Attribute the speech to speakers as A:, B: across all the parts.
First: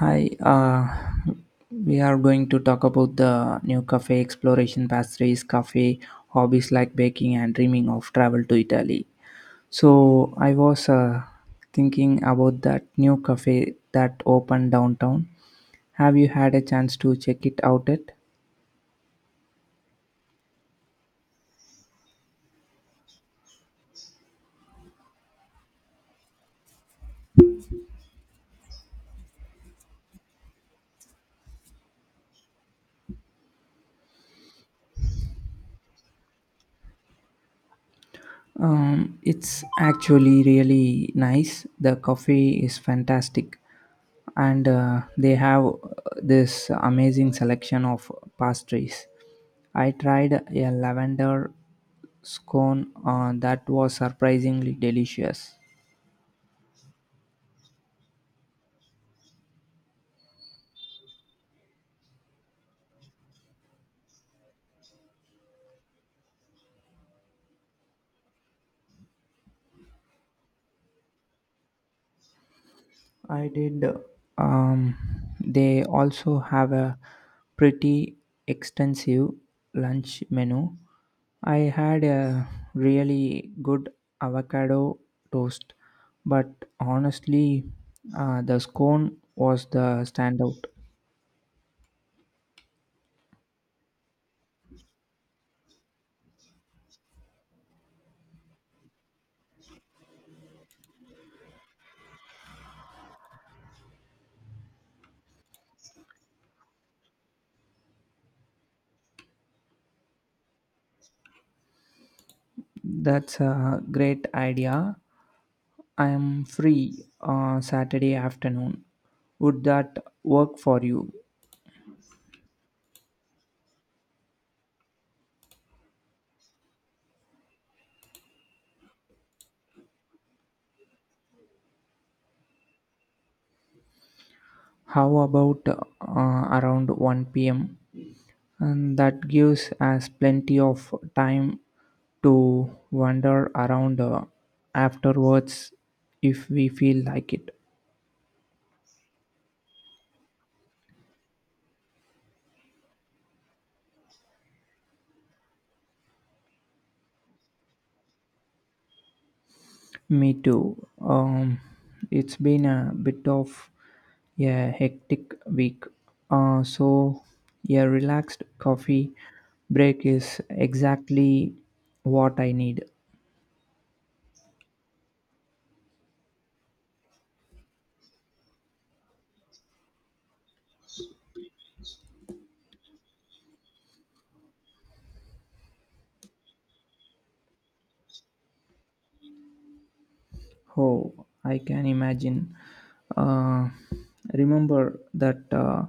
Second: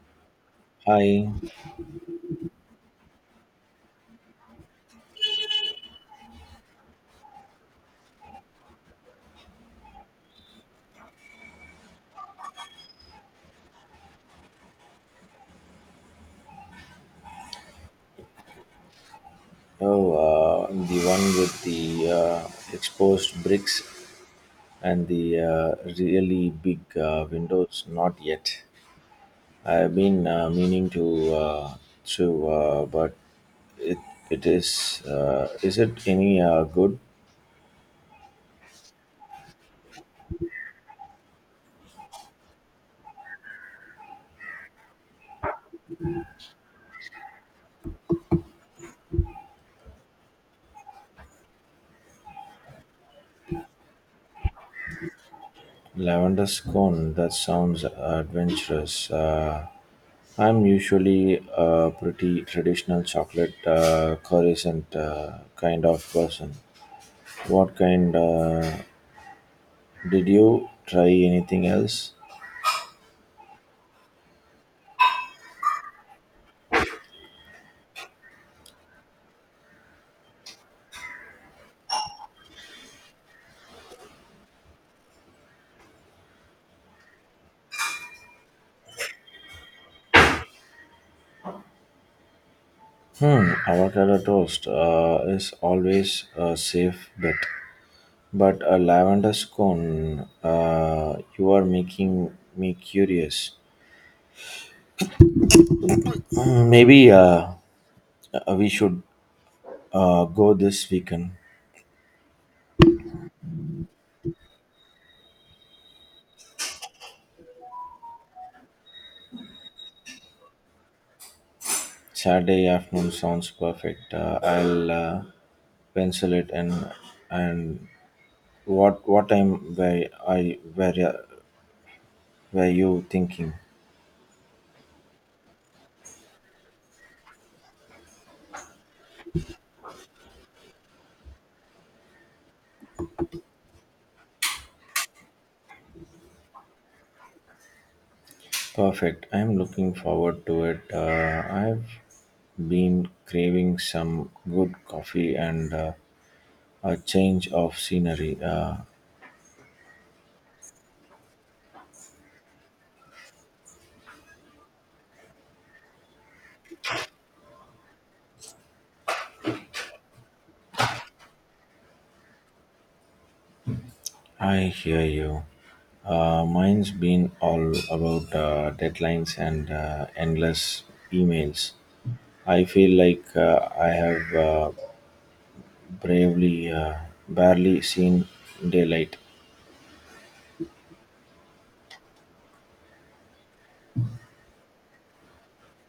A: Hi,
B: Hi.
A: we are going to talk about the new cafe exploration pastries, cafe hobbies like baking and dreaming of travel to Italy. So I was thinking about that new cafe that opened downtown. Have you had a chance to check it out yet?
B: Oh, the one with the exposed bricks and the really big windows. Not yet. I've been meaning to, but it it is. Is it any good
A: It's actually really nice. The coffee is fantastic, and they have this amazing selection of pastries. I tried a lavender scone that was surprisingly delicious.
B: lavender scone? That sounds adventurous. I'm usually a pretty traditional chocolate croissant kind of person. What kind? Did you try anything else?
A: I did. Um, they also have a pretty extensive lunch menu. I had a really good avocado toast, but honestly, the scone was the standout.
B: Hmm, avocado toast is always a safe bet. But a lavender scone, you are making me curious. Hmm, maybe we should go this weekend.
A: That's a great idea. I am free Saturday afternoon. Would that work for you?
B: Saturday afternoon sounds perfect. I'll pencil it in. And what time were you thinking?
A: How about around 1 p.m.? And that gives us plenty of time to wander around afterwards if we feel like it.
B: Perfect. I'm looking forward to it. I've been craving some good coffee and a change of scenery.
A: Me too. Um, it's been a bit of a hectic week, so a relaxed coffee break is exactly what I need.
B: I hear you. Mine's been all about deadlines and endless emails. I feel like I have bravely, uh, barely seen daylight.
A: Oh, I can imagine. Uh, Remember that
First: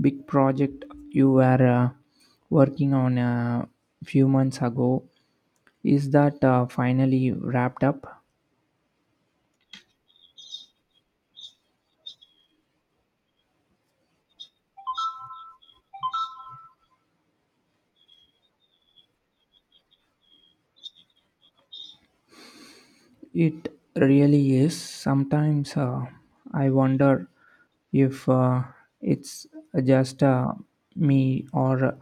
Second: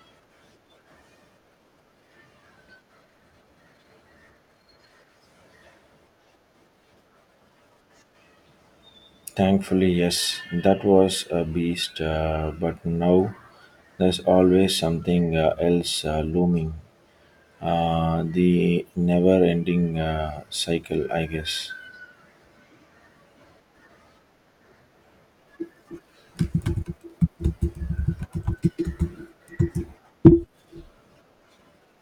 A: big project you were working on a few months ago? Is that finally wrapped up?
B: Thankfully, yes, that was a beast, but now there's always something else looming. The never ending cycle, I guess.
A: It really is. Sometimes I wonder if it's just me or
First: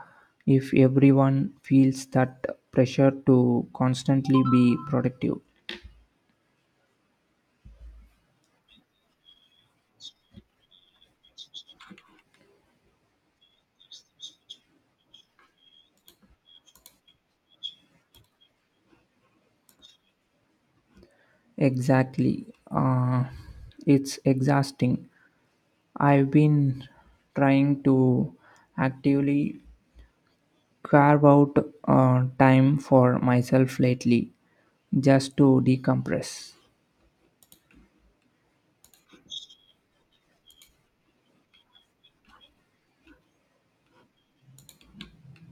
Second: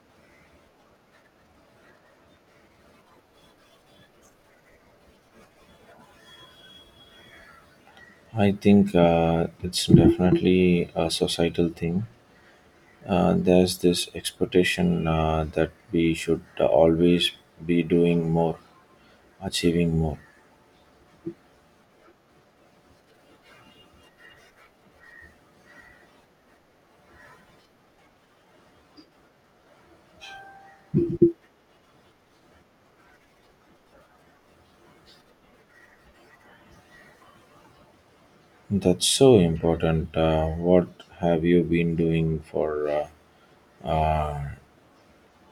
A: if everyone feels that pressure to constantly be productive.
B: I think it's definitely a societal thing. There's this expectation that we should always be doing more, achieving more.
A: Exactly. Uh, it's exhausting. I've been trying to actively carve out time for myself lately just to decompress.
B: That's so important. What have you been doing for?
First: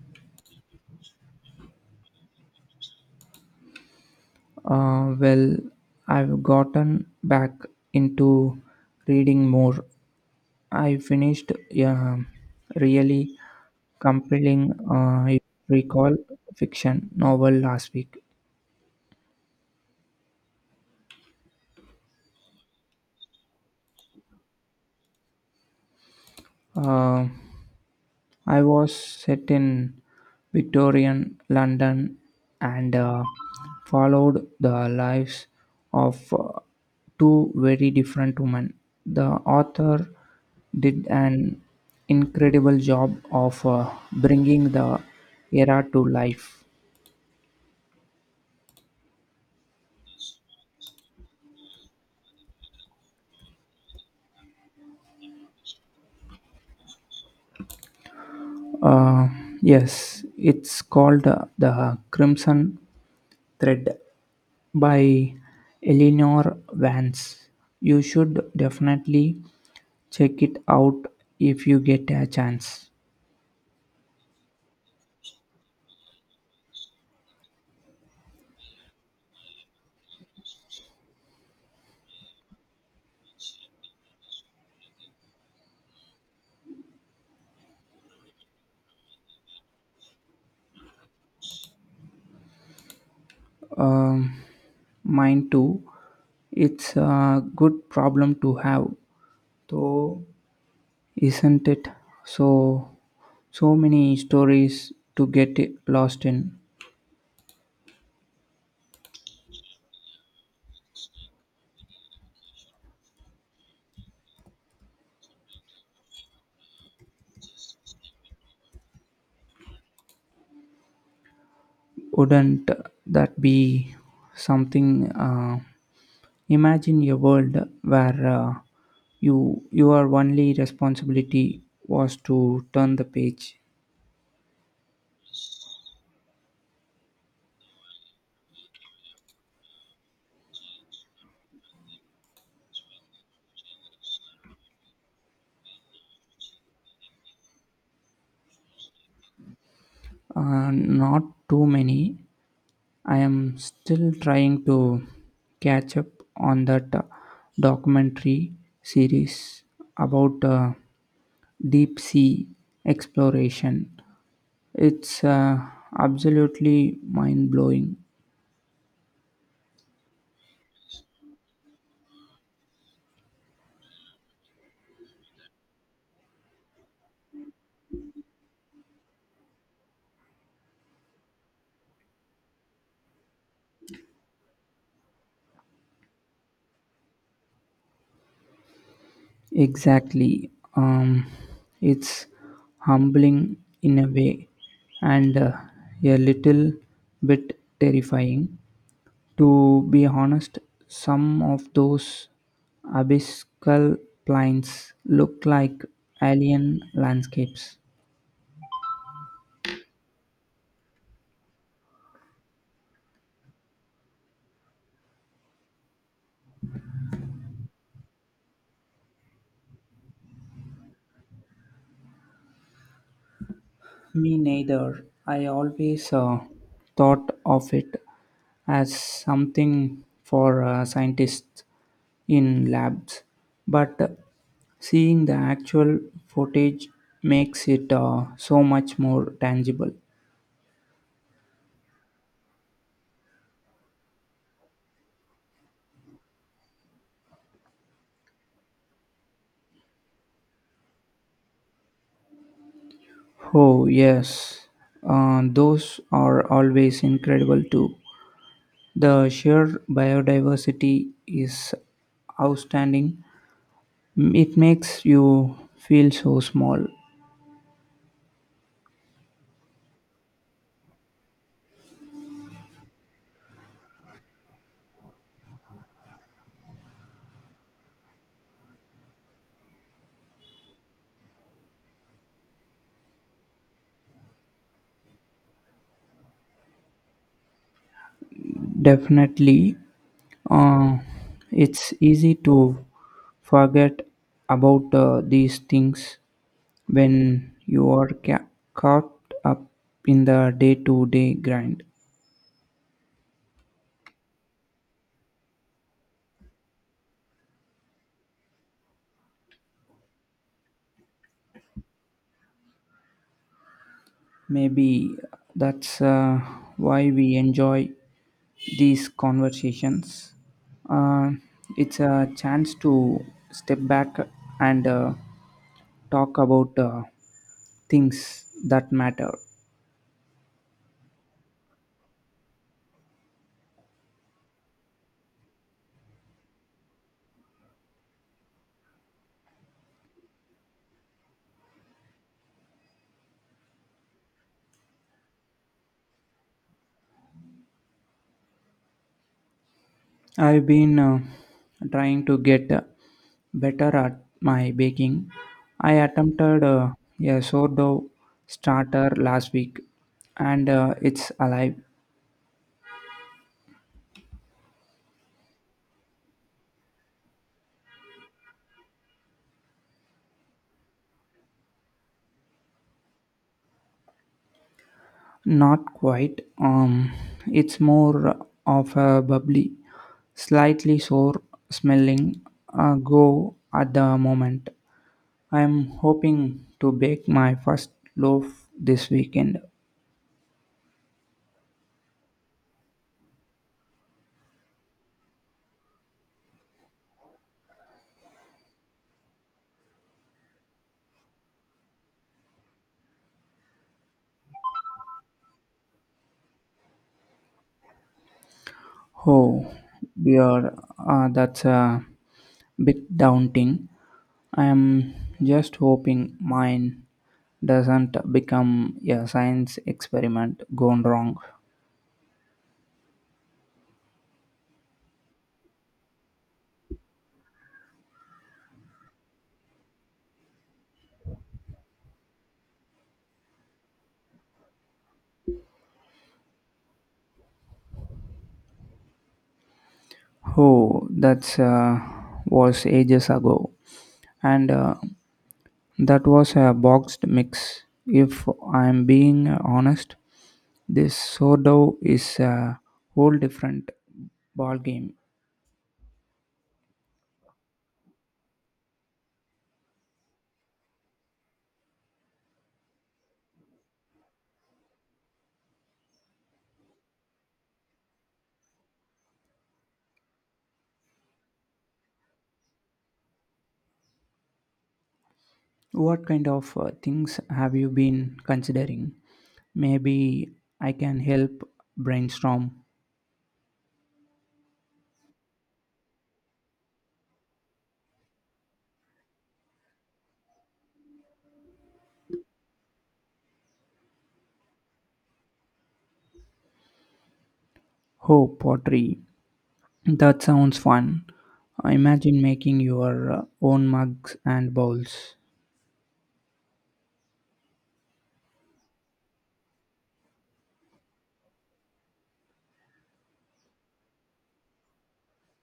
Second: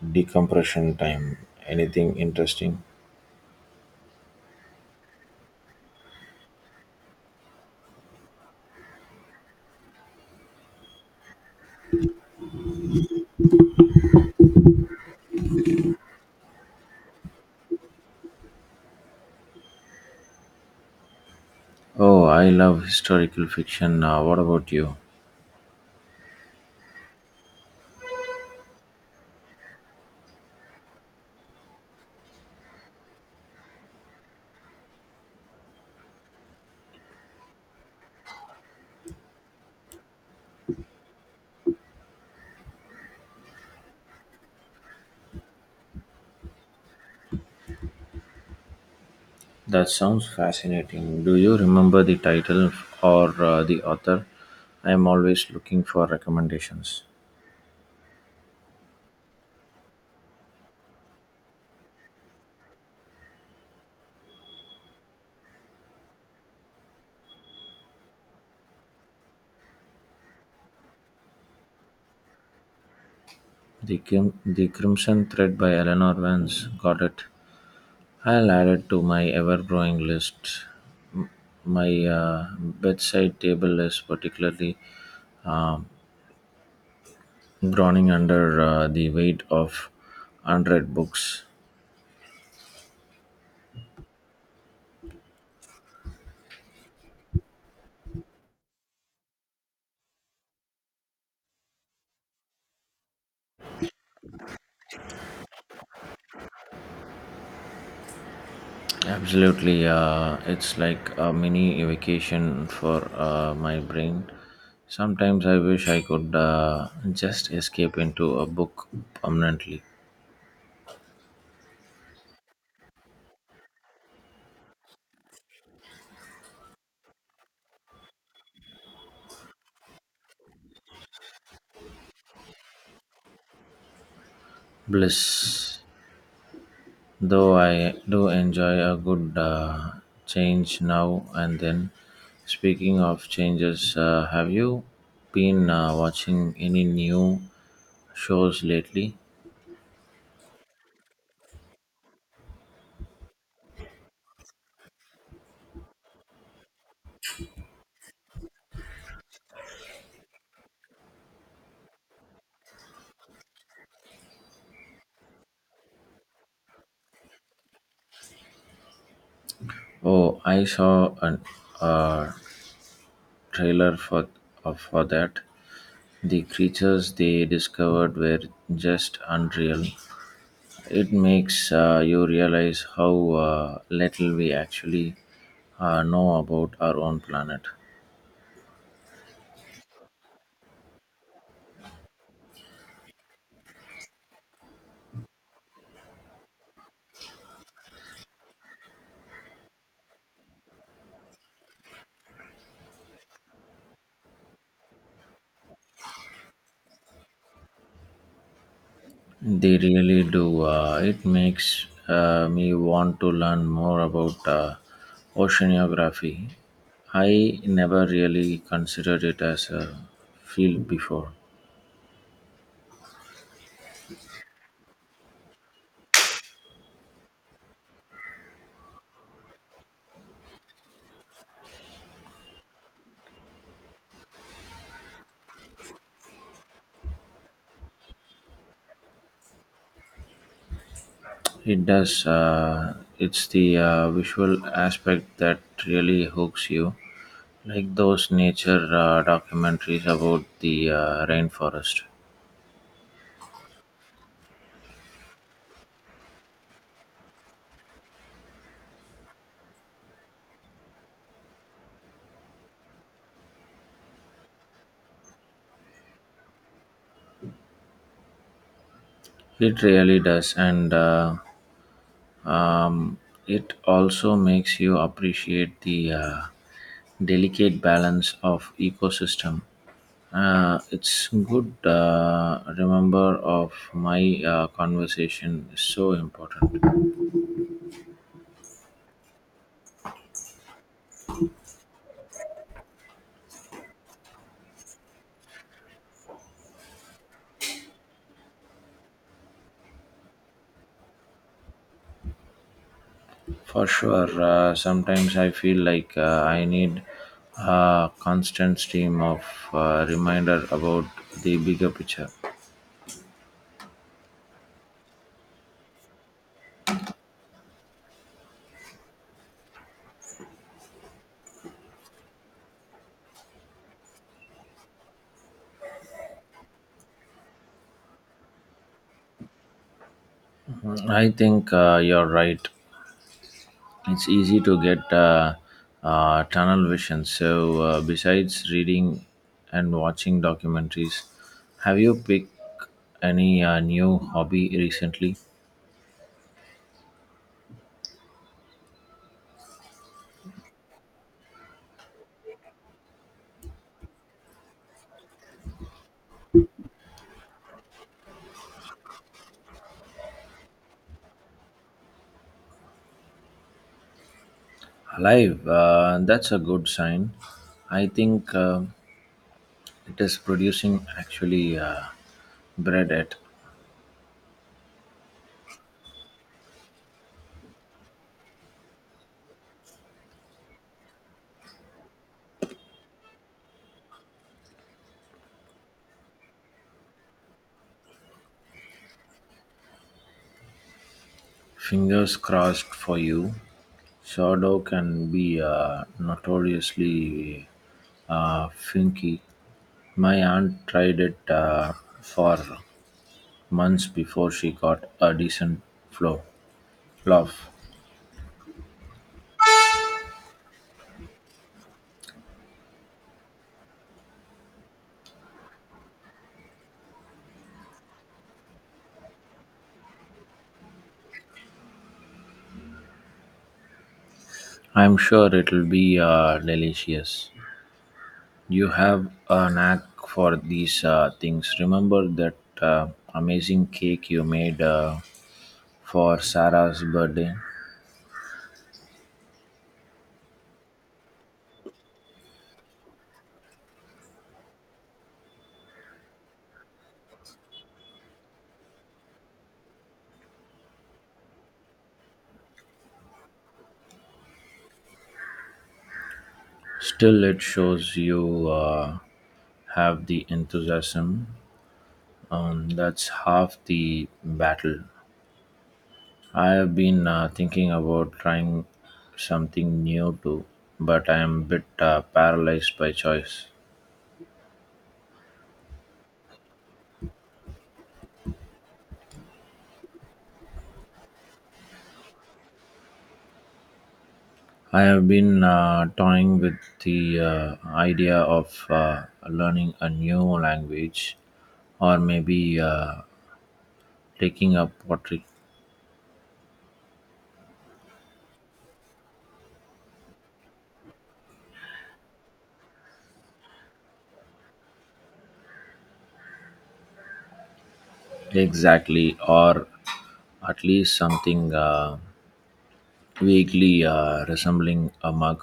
B: Decompression time. Anything interesting?
A: Well, I've gotten back into reading more. I finished a really compelling, if you recall, fiction novel last week.
B: Oh, I love historical fiction. What about you?
A: Um I was set in Victorian London and followed the lives of two very different women. The author did an incredible job of bringing the era to life.
B: That sounds fascinating. Do you remember the title or the author? I am always looking for recommendations.
A: Uh, yes, it's called The Crimson Thread by Eleanor Vance. You should definitely check it out if you get a chance.
B: The Crimson Thread by Eleanor Vance. Got it. I'll add it to my ever growing list. My bedside table is particularly uh, groaning under the weight of unread books.
A: Um, Mine too. It's a good problem to have, though, isn't it? So, so many stories to get lost in.
B: Absolutely, it's like a mini vacation for my brain. Sometimes I wish I could just escape into a book permanently.
A: Wouldn't that be something? Imagine a world where your only responsibility was to turn the page.
B: Bliss. Though I do enjoy a good change now and then. Speaking of changes, have you been watching any new shows lately?
A: Not too many. I am still trying to catch up on that documentary series about deep sea exploration. It's absolutely mind blowing.
B: Oh, I saw an uh, trailer for that. The creatures they discovered were just unreal. It makes you realize how little we actually know about our own planet.
A: Exactly. It's humbling in a way and a little bit terrifying. To be honest, some of those abyssal plains look like alien landscapes.
B: They really do. It makes me want to learn more about oceanography. I never really considered it as a field before.
A: Me neither. I always thought of it as something for scientists in labs, but seeing the actual footage makes it so much more tangible.
B: It does. It's the visual aspect that really hooks you. Like those nature documentaries about the rainforest.
A: Oh, yes, those are always incredible too. The sheer biodiversity is outstanding. It makes you feel so small.
B: It really does, and um, it also makes you appreciate the delicate balance of ecosystem. It's good remember of my conversation is so important.
A: Definitely, uh, it's easy to forget about these things when you are caught up in the day to day grind.
B: For sure, sometimes I feel like I need a constant stream of reminder about the bigger picture.
A: Maybe that's why we enjoy these conversations. Uh, it's a chance to step back and talk about things that matter.
B: I think you're right. It's easy to get tunnel vision. So, besides reading and watching documentaries, have you picked any new hobby recently?
A: I've been trying to get better at my baking. I attempted a sourdough starter last week, and it's alive.
B: Alive, that's a good sign. I think it is producing actually bread at.
A: Not quite. It's more of a bubbly, slightly sour smelling go at the moment. I'm hoping to bake my first loaf this weekend.
B: Fingers crossed for you, Shadow can be notoriously finicky. My aunt tried it for months before she got a decent flow. Love.
A: Oh, dear, that's a bit daunting. I am just hoping mine doesn't become a science experiment gone wrong.
B: I'm sure it'll be delicious. You have a knack for these things. Remember that uh, amazing cake you made for Sarah's birthday?
A: Oh, that's was ages ago, and that was a boxed mix. If I'm being honest, this sourdough is a whole different ballgame.
B: Still, it shows you have the enthusiasm. That's half the battle. I have been thinking about trying something new too, but I am a bit paralyzed by choice.
A: What kind of things have you been considering? Maybe I can help brainstorm.
B: I have been toying with the idea of learning a new language or maybe taking up pottery
A: Oh, pottery. That sounds fun. Imagine making your own mugs and bowls.
B: exactly or at least something. Vaguely resembling a mug.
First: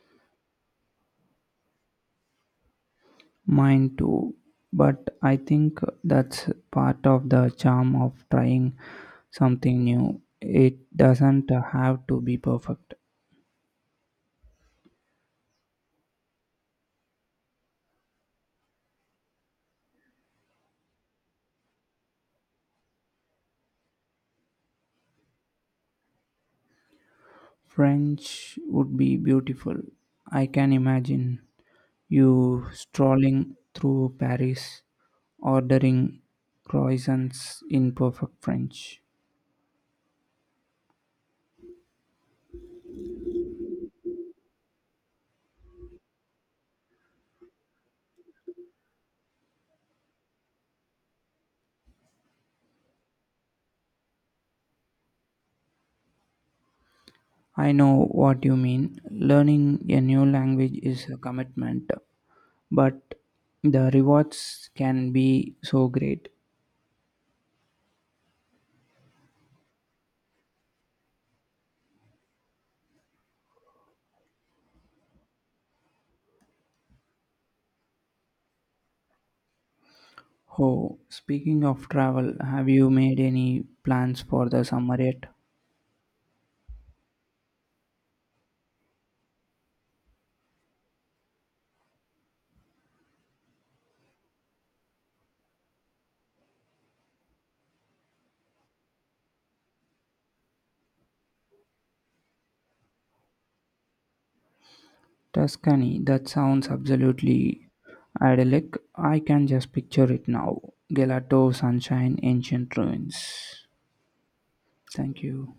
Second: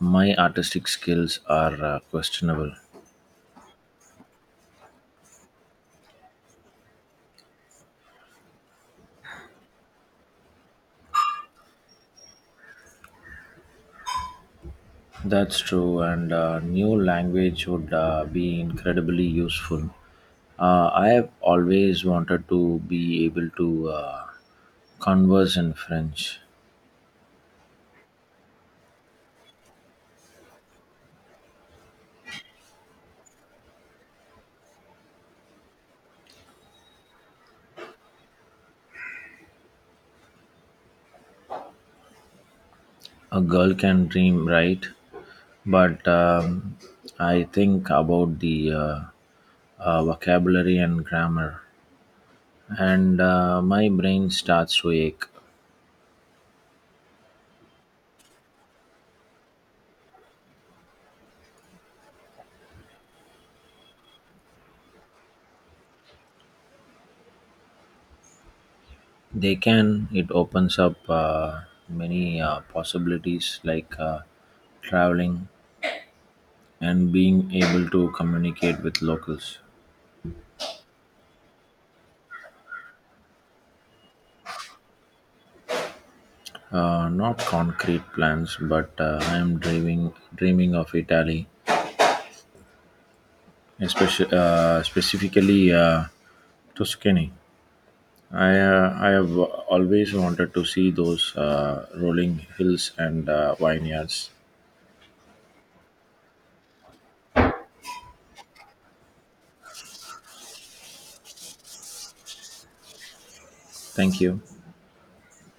B: My artistic skills are questionable.
A: Mine too. But I think that's part of the charm of trying something new. It doesn't have to be perfect.
B: That's true, and new language would be incredibly useful. I have always wanted to be able to converse in French.
A: French would be beautiful. I can imagine. You strolling through Paris, ordering croissants in perfect French.
B: A girl can dream, right? But I think about the vocabulary and grammar, and my brain starts to ache.
A: I know what you mean. Learning a new language is a commitment, but the rewards can be so great.
B: They can. It opens up many possibilities like traveling and being able to communicate with locals.
A: Oh, speaking of travel, have you made any plans for the summer yet?
B: Not concrete plans, but I am dreaming of Italy, especially, specifically, Tuscany. I have always wanted to see those rolling hills and vineyards.
A: Tuscany, that sounds absolutely idyllic. I can just picture it now. Gelato, sunshine, ancient ruins.
B: Thank you.
A: Thank you.